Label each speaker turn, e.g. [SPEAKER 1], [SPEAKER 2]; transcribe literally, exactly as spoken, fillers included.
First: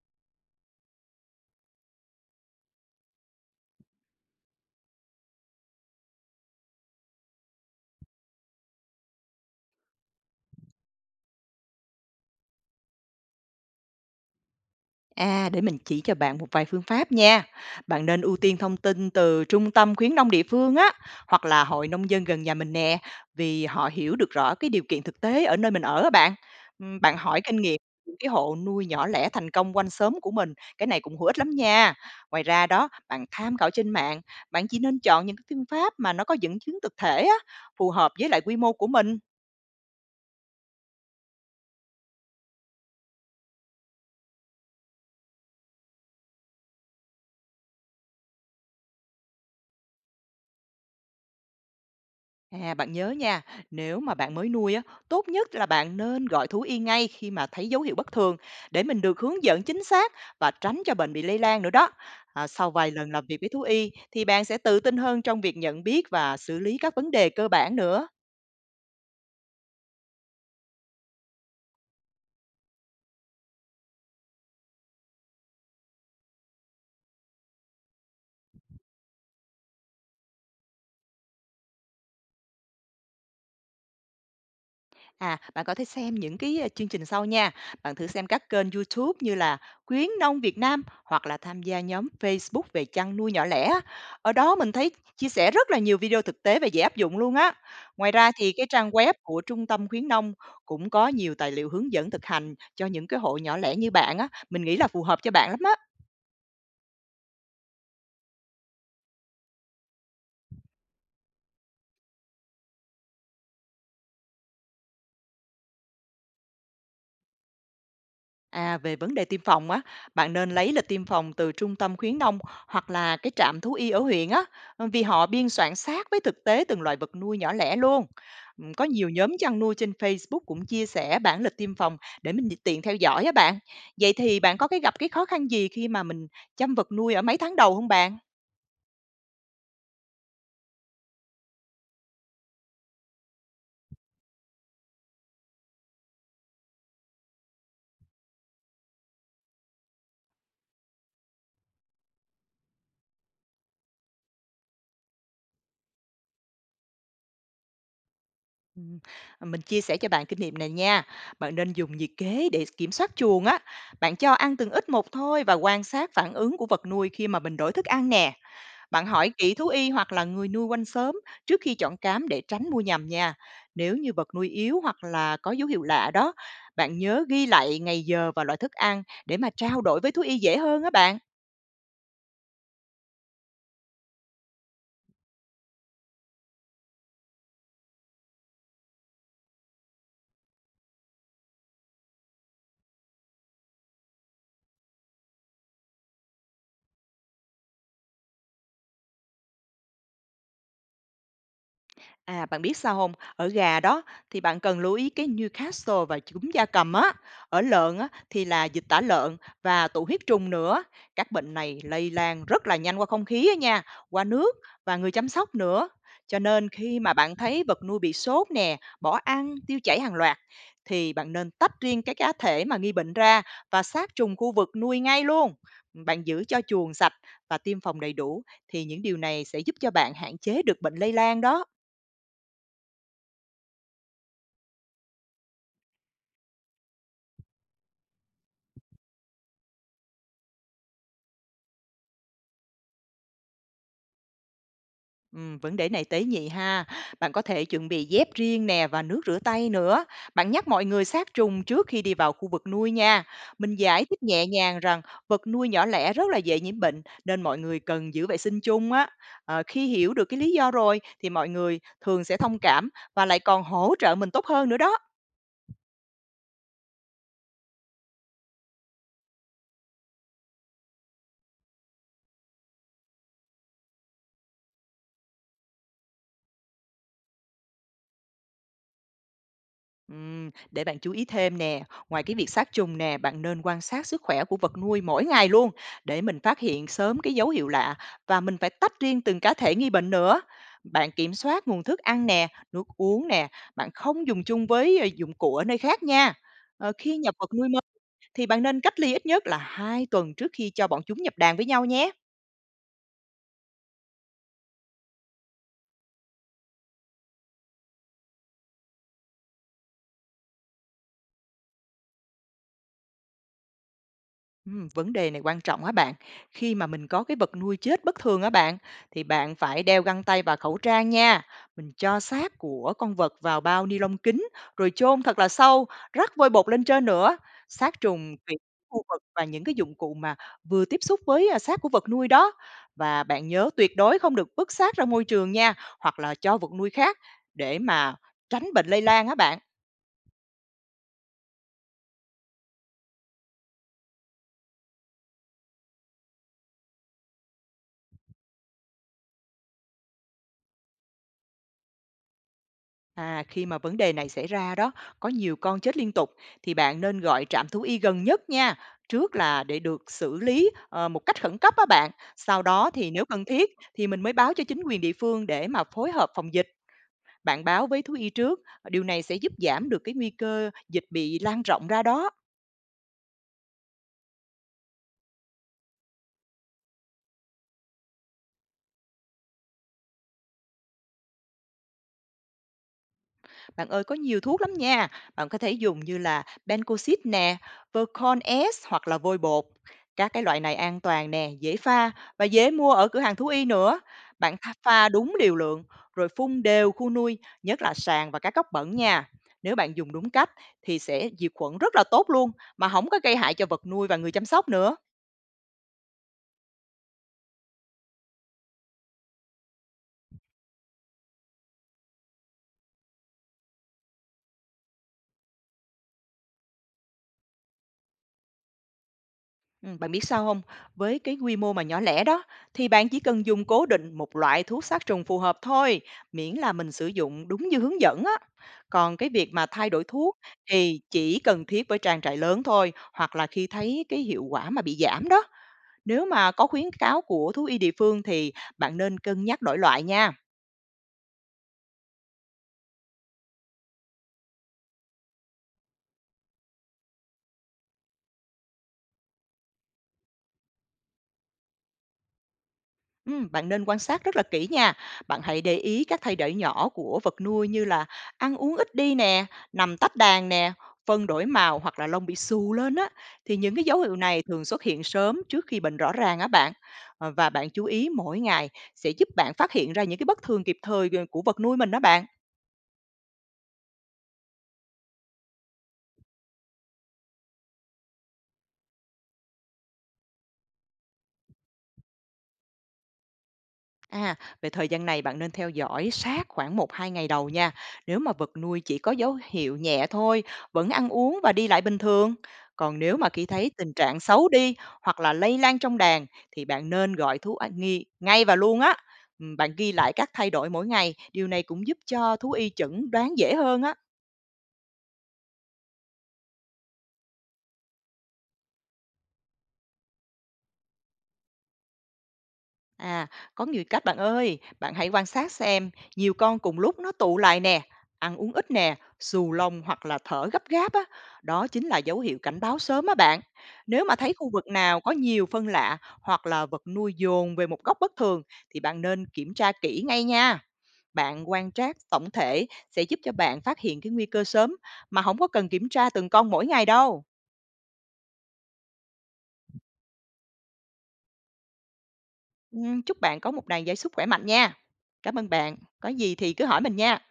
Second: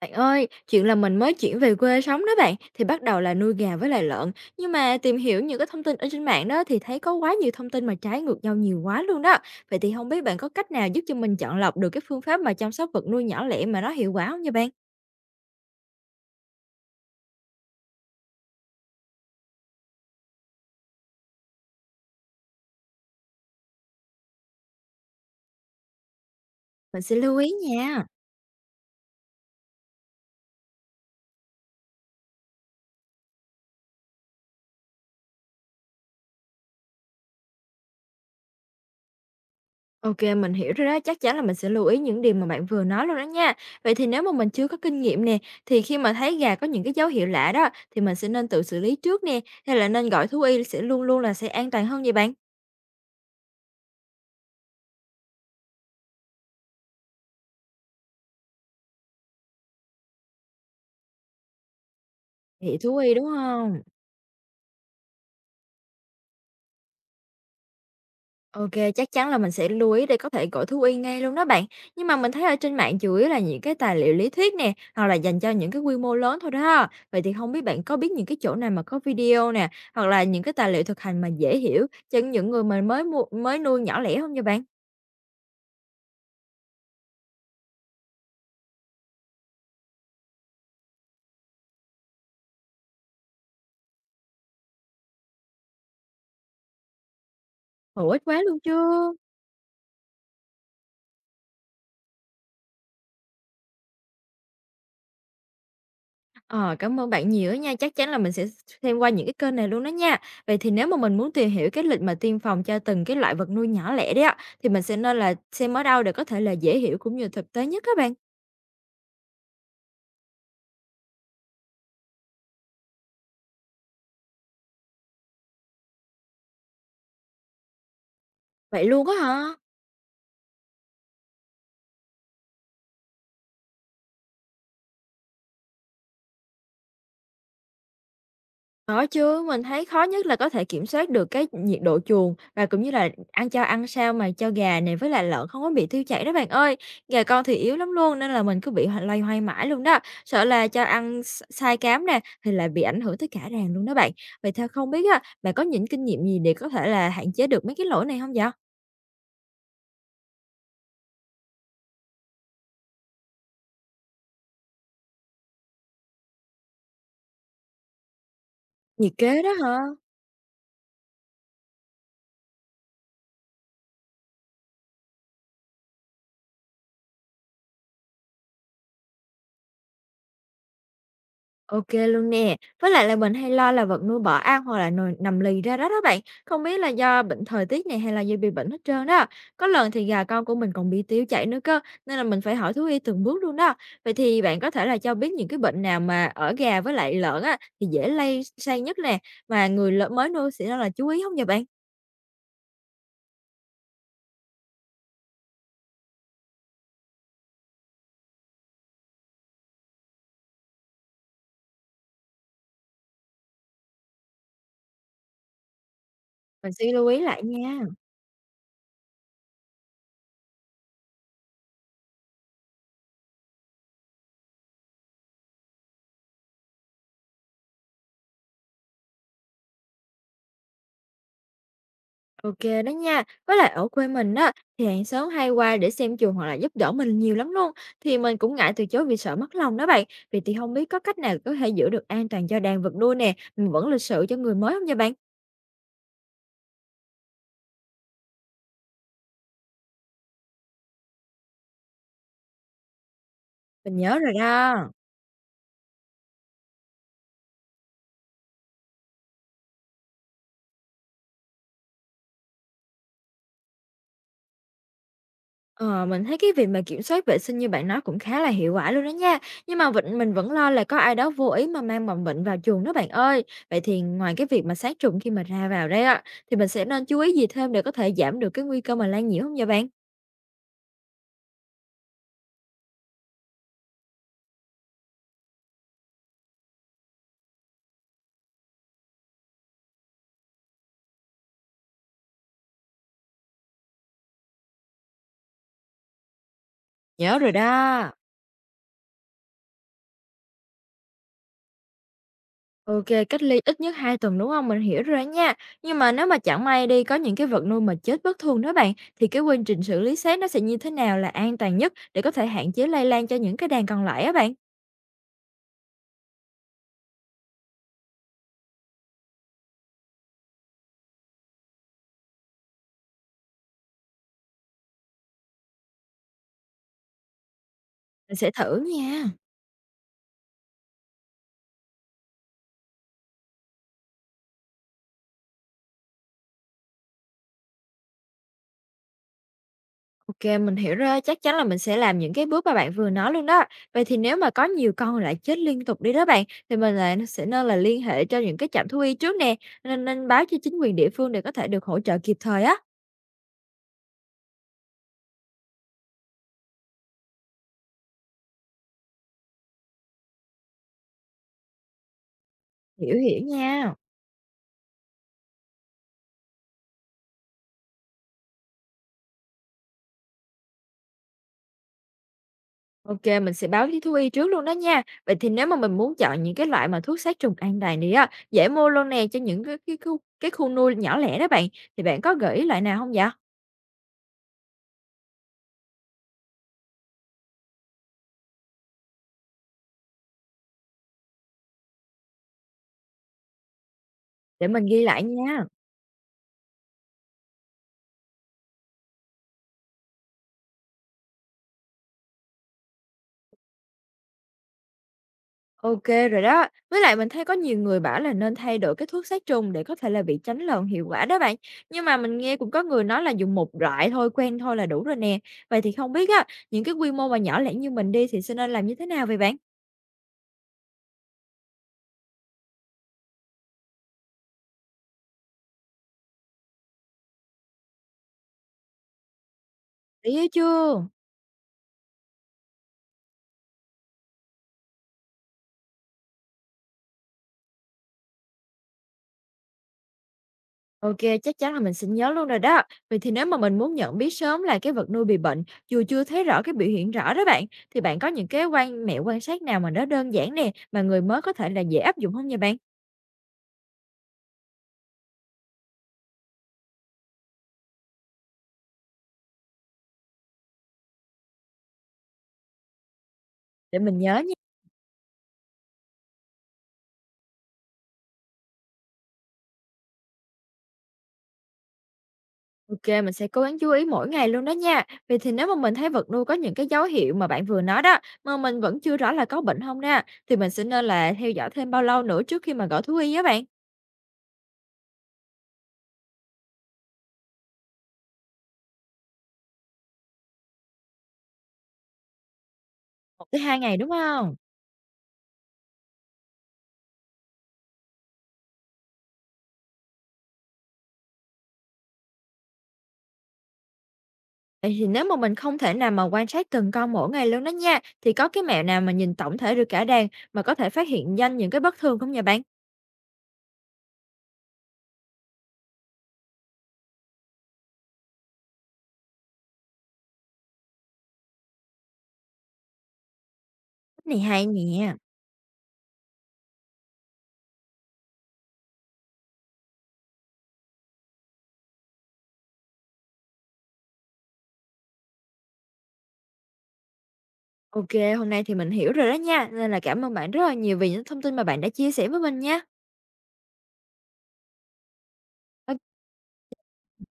[SPEAKER 1] Bạn ơi, chuyện là mình mới chuyển về quê sống đó bạn, thì bắt đầu là nuôi gà với lại lợn. Nhưng mà tìm hiểu những cái thông tin ở trên mạng đó thì thấy có quá nhiều thông tin mà trái ngược nhau nhiều quá luôn đó. Vậy thì không biết bạn có cách nào giúp cho mình chọn lọc được cái phương pháp mà chăm sóc vật nuôi nhỏ lẻ mà nó hiệu quả không nha bạn?
[SPEAKER 2] À, để mình chỉ cho bạn một vài phương pháp nha. Bạn nên ưu tiên thông tin từ trung tâm khuyến nông địa phương á, hoặc là hội nông dân gần nhà mình nè, vì họ hiểu được rõ cái điều kiện thực tế ở nơi mình ở á bạn. Ừm,
[SPEAKER 1] Mình sẽ
[SPEAKER 2] Bạn
[SPEAKER 1] lưu
[SPEAKER 2] hỏi
[SPEAKER 1] ý
[SPEAKER 2] kinh nghiệm
[SPEAKER 1] nha.
[SPEAKER 2] những cái hộ nuôi nhỏ lẻ thành công quanh xóm của mình, cái này cũng hữu ích lắm nha. Ngoài ra đó, bạn tham khảo trên mạng, bạn chỉ nên chọn những cái phương pháp mà nó có dẫn chứng thực thể á, phù hợp với lại quy mô của mình.
[SPEAKER 1] Ok, mình hiểu rồi đó, chắc chắn là mình sẽ lưu ý những điều mà bạn vừa nói luôn đó nha. Vậy thì nếu mà mình chưa có kinh nghiệm nè, thì khi mà thấy gà có những cái dấu hiệu lạ đó, thì mình sẽ nên tự xử lý trước nè, hay là nên gọi thú y sẽ luôn luôn là sẽ an toàn hơn vậy bạn?
[SPEAKER 2] À, bạn nhớ nha, nếu mà bạn mới nuôi á, tốt nhất là bạn nên gọi thú y ngay khi mà thấy dấu hiệu bất thường để mình được hướng dẫn chính xác và tránh cho bệnh bị lây lan nữa đó. À, sau
[SPEAKER 1] Vậy
[SPEAKER 2] vài
[SPEAKER 1] thú
[SPEAKER 2] lần
[SPEAKER 1] y,
[SPEAKER 2] làm
[SPEAKER 1] đúng
[SPEAKER 2] việc với thú
[SPEAKER 1] không?
[SPEAKER 2] y thì bạn sẽ tự tin hơn trong việc nhận biết và xử lý các vấn đề cơ bản nữa.
[SPEAKER 1] Ok, chắc chắn là mình sẽ lưu ý để có thể gọi thú y ngay luôn đó bạn. Nhưng mà mình thấy ở trên mạng chủ yếu là những cái tài liệu lý thuyết nè, hoặc là dành cho những cái quy mô lớn thôi đó. Vậy thì không biết bạn có biết những cái chỗ nào mà có video nè, hoặc là những cái tài liệu thực hành mà dễ hiểu cho những người mà mới mua mới nuôi nhỏ lẻ không nha bạn?
[SPEAKER 2] À, bạn có thể xem những cái, a, chương trình sau nha. Bạn thử xem các kênh YouTube như là Khuyến nông Việt Nam hoặc là tham gia nhóm Facebook về chăn nuôi nhỏ lẻ. Ở đó mình thấy chia sẻ rất là nhiều video thực tế và dễ áp dụng luôn á.
[SPEAKER 1] Hữu
[SPEAKER 2] Ngoài
[SPEAKER 1] ích
[SPEAKER 2] ra
[SPEAKER 1] quá
[SPEAKER 2] thì
[SPEAKER 1] luôn
[SPEAKER 2] cái
[SPEAKER 1] chứ!
[SPEAKER 2] trang web của Trung tâm Khuyến nông cũng có nhiều tài liệu hướng dẫn thực hành cho những cái hộ nhỏ lẻ như bạn á, mình nghĩ là phù hợp cho bạn lắm á.
[SPEAKER 1] Ờ, cảm ơn bạn nhiều á nha, chắc chắn là mình sẽ xem qua những cái kênh này luôn đó nha. Vậy thì nếu mà mình muốn tìm hiểu cái lịch mà tiêm phòng cho từng cái loại vật nuôi nhỏ lẻ đấy á, thì mình sẽ nên là xem ở đâu để có thể là dễ hiểu cũng như thực tế nhất các bạn?
[SPEAKER 2] À, về vấn đề tiêm phòng á, bạn nên lấy lịch tiêm phòng từ trung tâm khuyến nông hoặc là cái trạm thú y ở huyện á, ừ, vì họ biên soạn sát với thực tế từng loại vật nuôi nhỏ lẻ luôn. Ừ,
[SPEAKER 1] Vậy
[SPEAKER 2] Có
[SPEAKER 1] luôn
[SPEAKER 2] nhiều
[SPEAKER 1] á
[SPEAKER 2] nhóm
[SPEAKER 1] hả?
[SPEAKER 2] chăn nuôi trên Facebook cũng chia sẻ bản lịch tiêm phòng để mình tiện theo dõi á bạn. Vậy thì bạn có cái gặp cái khó khăn gì khi mà mình chăm vật nuôi ở mấy tháng đầu không bạn?
[SPEAKER 1] Có chứ, mình thấy khó nhất là có thể kiểm soát được cái nhiệt độ chuồng và cũng như là ăn cho ăn sao mà cho gà này với lại lợn không có bị tiêu chảy đó bạn ơi. Gà con thì yếu lắm luôn nên là mình cứ bị ho- loay hoay mãi luôn đó. Sợ là cho ăn s- sai cám nè thì lại bị ảnh hưởng tới cả đàn luôn đó bạn. Vậy theo không biết á, bạn có những kinh nghiệm gì để có thể là hạn chế được mấy cái lỗi này không vậy?
[SPEAKER 2] Ừ, à, Mình chia sẻ cho bạn kinh nghiệm này nha. Bạn nên dùng nhiệt kế để kiểm soát chuồng á. Bạn cho ăn từng ít một thôi và quan sát phản ứng của vật nuôi khi mà mình đổi thức ăn nè. Bạn
[SPEAKER 1] Nhiệt
[SPEAKER 2] hỏi
[SPEAKER 1] kế đó
[SPEAKER 2] kỹ thú
[SPEAKER 1] hả?
[SPEAKER 2] y hoặc là người nuôi quanh xóm trước khi chọn cám để tránh mua nhầm nha. Nếu như vật nuôi yếu hoặc là có dấu hiệu lạ đó, bạn nhớ ghi lại ngày giờ và loại thức ăn để mà trao đổi với thú y dễ hơn á bạn.
[SPEAKER 1] OK luôn nè. Với lại là mình hay lo là vật nuôi bỏ ăn hoặc là nồi nằm lì ra đó đó bạn. Không biết là do bệnh thời tiết này hay là do bị bệnh hết trơn đó. Có lần thì gà con của mình còn bị tiêu chảy nữa cơ, nên là mình phải hỏi thú y từng bước luôn đó. Vậy thì bạn có thể là cho biết những cái bệnh nào mà ở gà với lại lợn á, thì dễ lây sang nhất nè, mà người lợn mới nuôi sẽ nên là chú ý không vậy bạn?
[SPEAKER 2] À, bạn biết sao không? Ở gà đó thì bạn cần lưu ý cái Newcastle và cúm gia cầm á, ở lợn á thì là dịch tả lợn và tụ huyết trùng nữa. Các bệnh này lây lan rất là nhanh qua không khí á nha, qua nước và người chăm sóc nữa. Cho nên
[SPEAKER 1] Mình sẽ
[SPEAKER 2] khi
[SPEAKER 1] lưu
[SPEAKER 2] mà
[SPEAKER 1] ý
[SPEAKER 2] bạn
[SPEAKER 1] lại
[SPEAKER 2] thấy
[SPEAKER 1] nha.
[SPEAKER 2] vật nuôi bị sốt nè, bỏ ăn, tiêu chảy hàng loạt thì bạn nên tách riêng cái cá thể mà nghi bệnh ra và sát trùng khu vực nuôi ngay luôn. Bạn giữ cho chuồng sạch và tiêm phòng đầy đủ thì những điều này sẽ giúp cho bạn hạn chế được bệnh lây lan đó.
[SPEAKER 1] OK đó nha. Với lại ở quê mình á, thì hàng xóm hay qua để xem chùa hoặc là giúp đỡ mình nhiều lắm luôn. Thì mình cũng ngại từ chối vì sợ mất lòng đó bạn. Vậy thì không biết có cách nào có thể giữ được an toàn cho đàn vật nuôi nè, mình vẫn lịch sự cho người mới không nha bạn?
[SPEAKER 2] Ừm, vấn đề này tế nhị ha. Bạn có thể chuẩn bị dép riêng nè và nước rửa tay nữa. Bạn nhắc mọi người sát trùng trước khi đi vào khu vực nuôi nha. Mình
[SPEAKER 1] Mình
[SPEAKER 2] giải
[SPEAKER 1] nhớ
[SPEAKER 2] thích
[SPEAKER 1] rồi
[SPEAKER 2] nhẹ
[SPEAKER 1] đó.
[SPEAKER 2] nhàng rằng vật nuôi nhỏ lẻ rất là dễ nhiễm bệnh nên mọi người cần giữ vệ sinh chung á. Ờ, khi hiểu được cái lý do rồi thì mọi người thường sẽ thông cảm và lại còn hỗ trợ mình tốt hơn nữa đó.
[SPEAKER 1] Ờ, mình thấy cái việc mà kiểm soát vệ sinh như bạn nói cũng khá là hiệu quả luôn đó nha. Nhưng mà vịnh mình vẫn lo là có ai đó vô ý mà mang mầm bệnh vào chuồng đó bạn ơi. Vậy thì ngoài cái việc mà sát trùng khi mà ra vào đây á, thì mình sẽ nên chú ý gì thêm để có thể giảm được cái nguy cơ mà lây nhiễm không nha bạn?
[SPEAKER 2] Ừm, để bạn chú ý thêm nè, ngoài cái việc sát trùng nè, bạn nên quan sát sức khỏe của vật nuôi mỗi ngày luôn để mình phát hiện sớm cái dấu hiệu lạ và mình phải tách riêng từng cá thể nghi bệnh nữa. Bạn kiểm soát nguồn thức ăn nè, nước uống nè, bạn không dùng chung với ờ, dụng cụ ở nơi khác nha. Ờ, khi nhập
[SPEAKER 1] Nhớ
[SPEAKER 2] vật
[SPEAKER 1] rồi
[SPEAKER 2] nuôi mới
[SPEAKER 1] đó.
[SPEAKER 2] thì bạn nên cách ly ít nhất là hai tuần trước khi cho bọn chúng nhập đàn với nhau nhé.
[SPEAKER 1] OK, cách ly ít nhất hai tuần, đúng không? Mình hiểu rồi á nha. Nhưng mà nếu mà chẳng may đi, có những cái vật nuôi mà chết bất thường đó bạn, thì cái quy trình xử lý xác nó sẽ như thế nào là an toàn nhất để có thể hạn chế lây lan cho những cái đàn còn lại á bạn?
[SPEAKER 2] Ừm, vấn đề này quan trọng á bạn. Khi mà mình có cái vật nuôi chết bất thường á bạn, thì bạn phải đeo găng tay và khẩu trang nha. Mình cho xác của con vật vào bao ni lông kín, rồi chôn thật là sâu, rắc vôi bột lên trên nữa. Sát
[SPEAKER 1] Mình
[SPEAKER 2] trùng
[SPEAKER 1] sẽ
[SPEAKER 2] tuyệt
[SPEAKER 1] thử
[SPEAKER 2] khu vực
[SPEAKER 1] nha.
[SPEAKER 2] và những cái dụng cụ mà vừa tiếp xúc với à, xác của vật nuôi đó. Và bạn nhớ tuyệt đối không được vứt xác ra môi trường nha, hoặc là cho vật nuôi khác để mà tránh bệnh lây lan á bạn.
[SPEAKER 1] OK, mình hiểu rồi, chắc chắn là mình sẽ làm những cái bước mà bạn vừa nói luôn đó. Vậy thì nếu mà có nhiều con lại chết liên tục đi đó bạn, thì mình lại sẽ nên là liên hệ cho những cái trạm thú y trước nè, nên nên báo cho chính quyền địa phương để có thể được hỗ trợ kịp thời á.
[SPEAKER 2] À, khi mà vấn đề này xảy ra đó, có nhiều con chết liên tục thì bạn nên gọi trạm thú y gần nhất nha. Trước là để được xử lý ờ, một cách khẩn cấp á bạn. Sau đó thì
[SPEAKER 1] Hiểu,
[SPEAKER 2] nếu cần
[SPEAKER 1] hiểu
[SPEAKER 2] thiết
[SPEAKER 1] nha.
[SPEAKER 2] thì mình mới báo cho chính quyền địa phương để mà phối hợp phòng dịch. Bạn báo với thú y trước, điều này sẽ giúp giảm được cái nguy cơ dịch bị lan rộng ra đó.
[SPEAKER 1] OK, mình sẽ báo với thú y trước luôn đó nha. Vậy thì nếu mà mình muốn chọn những cái loại mà thuốc sát trùng an toàn này á, dễ mua luôn nè cho những cái cái khu cái khu nuôi nhỏ lẻ đó bạn, thì bạn có gợi ý loại nào không vậy?
[SPEAKER 2] Bạn ơi có nhiều thuốc lắm nha, bạn có thể dùng như là Bencoxib nè, vercon S hoặc là vôi bột. Các cái loại này an toàn nè, dễ pha và dễ mua ở cửa hàng thú y nữa. Bạn
[SPEAKER 1] Để
[SPEAKER 2] tha-
[SPEAKER 1] mình ghi
[SPEAKER 2] pha
[SPEAKER 1] lại
[SPEAKER 2] đúng liều
[SPEAKER 1] nha.
[SPEAKER 2] lượng rồi phun đều khu nuôi, nhất là sàn và các góc bẩn nha. Nếu bạn dùng đúng cách thì sẽ diệt khuẩn rất là tốt luôn mà không có gây hại cho vật nuôi và người chăm sóc nữa.
[SPEAKER 1] OK rồi đó. Với lại mình thấy có nhiều người bảo là nên thay đổi cái thuốc sát trùng để có thể là bị tránh lợn hiệu quả đó bạn. Nhưng mà mình nghe cũng có người nói là dùng một loại thôi, quen thôi là đủ rồi nè. Vậy thì không biết á, những cái quy mô mà nhỏ lẻ như mình đi thì sẽ nên làm như thế nào vậy bạn?
[SPEAKER 2] Ừm, bạn biết sao không? Với cái quy mô mà nhỏ lẻ đó, thì bạn chỉ cần dùng cố định một loại thuốc sát trùng phù hợp thôi, miễn là mình sử dụng đúng như hướng dẫn á. Còn cái việc mà thay đổi
[SPEAKER 1] Để
[SPEAKER 2] thuốc
[SPEAKER 1] ý
[SPEAKER 2] thì
[SPEAKER 1] chưa?
[SPEAKER 2] chỉ cần thiết với trang trại lớn thôi, hoặc là khi thấy cái hiệu quả mà bị giảm đó. Nếu mà có khuyến cáo của thú y địa phương thì bạn nên cân nhắc đổi loại nha.
[SPEAKER 1] OK, chắc chắn là mình sẽ nhớ luôn rồi đó. Vậy thì nếu mà mình muốn nhận biết sớm là cái vật nuôi bị bệnh, dù chưa thấy rõ cái biểu hiện rõ đó bạn, thì bạn có những cái quan mẹo quan sát nào mà nó đơn giản nè, mà người mới có thể là dễ áp dụng hông nha bạn?
[SPEAKER 2] Ừm, bạn nên quan sát rất là kỹ nha. Bạn hãy để ý các thay đổi nhỏ của vật nuôi như là ăn uống ít đi nè, nằm tách đàn nè, phân đổi màu hoặc là lông bị xù lên á. Thì những cái
[SPEAKER 1] Để
[SPEAKER 2] dấu hiệu
[SPEAKER 1] mình nhớ
[SPEAKER 2] này
[SPEAKER 1] nha.
[SPEAKER 2] thường xuất hiện sớm trước khi bệnh rõ ràng á bạn. Ờ, Và bạn chú ý mỗi ngày sẽ giúp bạn phát hiện ra những cái bất thường kịp thời ờ, của vật nuôi mình đó bạn.
[SPEAKER 1] OK, mình sẽ cố gắng chú ý mỗi ngày luôn đó nha. Vậy thì nếu mà mình thấy vật nuôi có những cái dấu hiệu mà bạn vừa nói đó, mà mình vẫn chưa rõ là có bệnh không nè, thì mình sẽ nên là theo dõi thêm bao lâu nữa trước khi mà gọi thú y á bạn?
[SPEAKER 2] À, về thời gian này bạn nên theo dõi sát khoảng một hai ngày đầu nha. Nếu mà vật nuôi chỉ có dấu hiệu nhẹ thôi, vẫn ăn uống và đi lại bình thường. Còn nếu mà
[SPEAKER 1] Một
[SPEAKER 2] khi
[SPEAKER 1] tới
[SPEAKER 2] thấy
[SPEAKER 1] hai
[SPEAKER 2] tình
[SPEAKER 1] ngày, đúng
[SPEAKER 2] trạng xấu
[SPEAKER 1] không?
[SPEAKER 2] đi hoặc là lây lan trong đàn thì bạn nên gọi thú a- nghi ngay và luôn á. Ừ, Bạn ghi lại các thay đổi mỗi ngày, điều này cũng giúp cho thú y chẩn đoán dễ hơn á.
[SPEAKER 1] Vậy thì nếu mà mình không thể nào mà quan sát từng con mỗi ngày luôn đó nha, thì có cái mẹo nào mà nhìn tổng thể được cả đàn mà có thể phát hiện nhanh những cái bất thường không nha bạn?
[SPEAKER 2] À, có nhiều cách bạn ơi, bạn hãy quan sát xem, nhiều con cùng lúc nó tụ lại nè, ăn uống ít nè, xù lông hoặc là thở gấp gáp á, đó chính là dấu hiệu cảnh báo sớm á bạn. Nếu mà
[SPEAKER 1] Cái
[SPEAKER 2] thấy
[SPEAKER 1] này
[SPEAKER 2] khu
[SPEAKER 1] hay
[SPEAKER 2] vực nào có
[SPEAKER 1] nè.
[SPEAKER 2] nhiều phân lạ hoặc là vật nuôi dồn về một góc bất thường thì bạn nên kiểm tra kỹ ngay nha. Bạn quan trắc tổng thể sẽ giúp cho bạn phát hiện cái nguy cơ sớm mà không có cần kiểm tra từng con mỗi ngày đâu.
[SPEAKER 1] Ok, hôm nay thì mình hiểu rồi đó nha, nên là cảm ơn bạn rất là nhiều vì những thông tin mà bạn đã chia sẻ với mình nha.
[SPEAKER 2] Ừm, Chúc bạn có một ngày giải sức khỏe mạnh nha. Cảm ơn bạn,
[SPEAKER 1] Ok,
[SPEAKER 2] có gì thì cứ hỏi mình nha.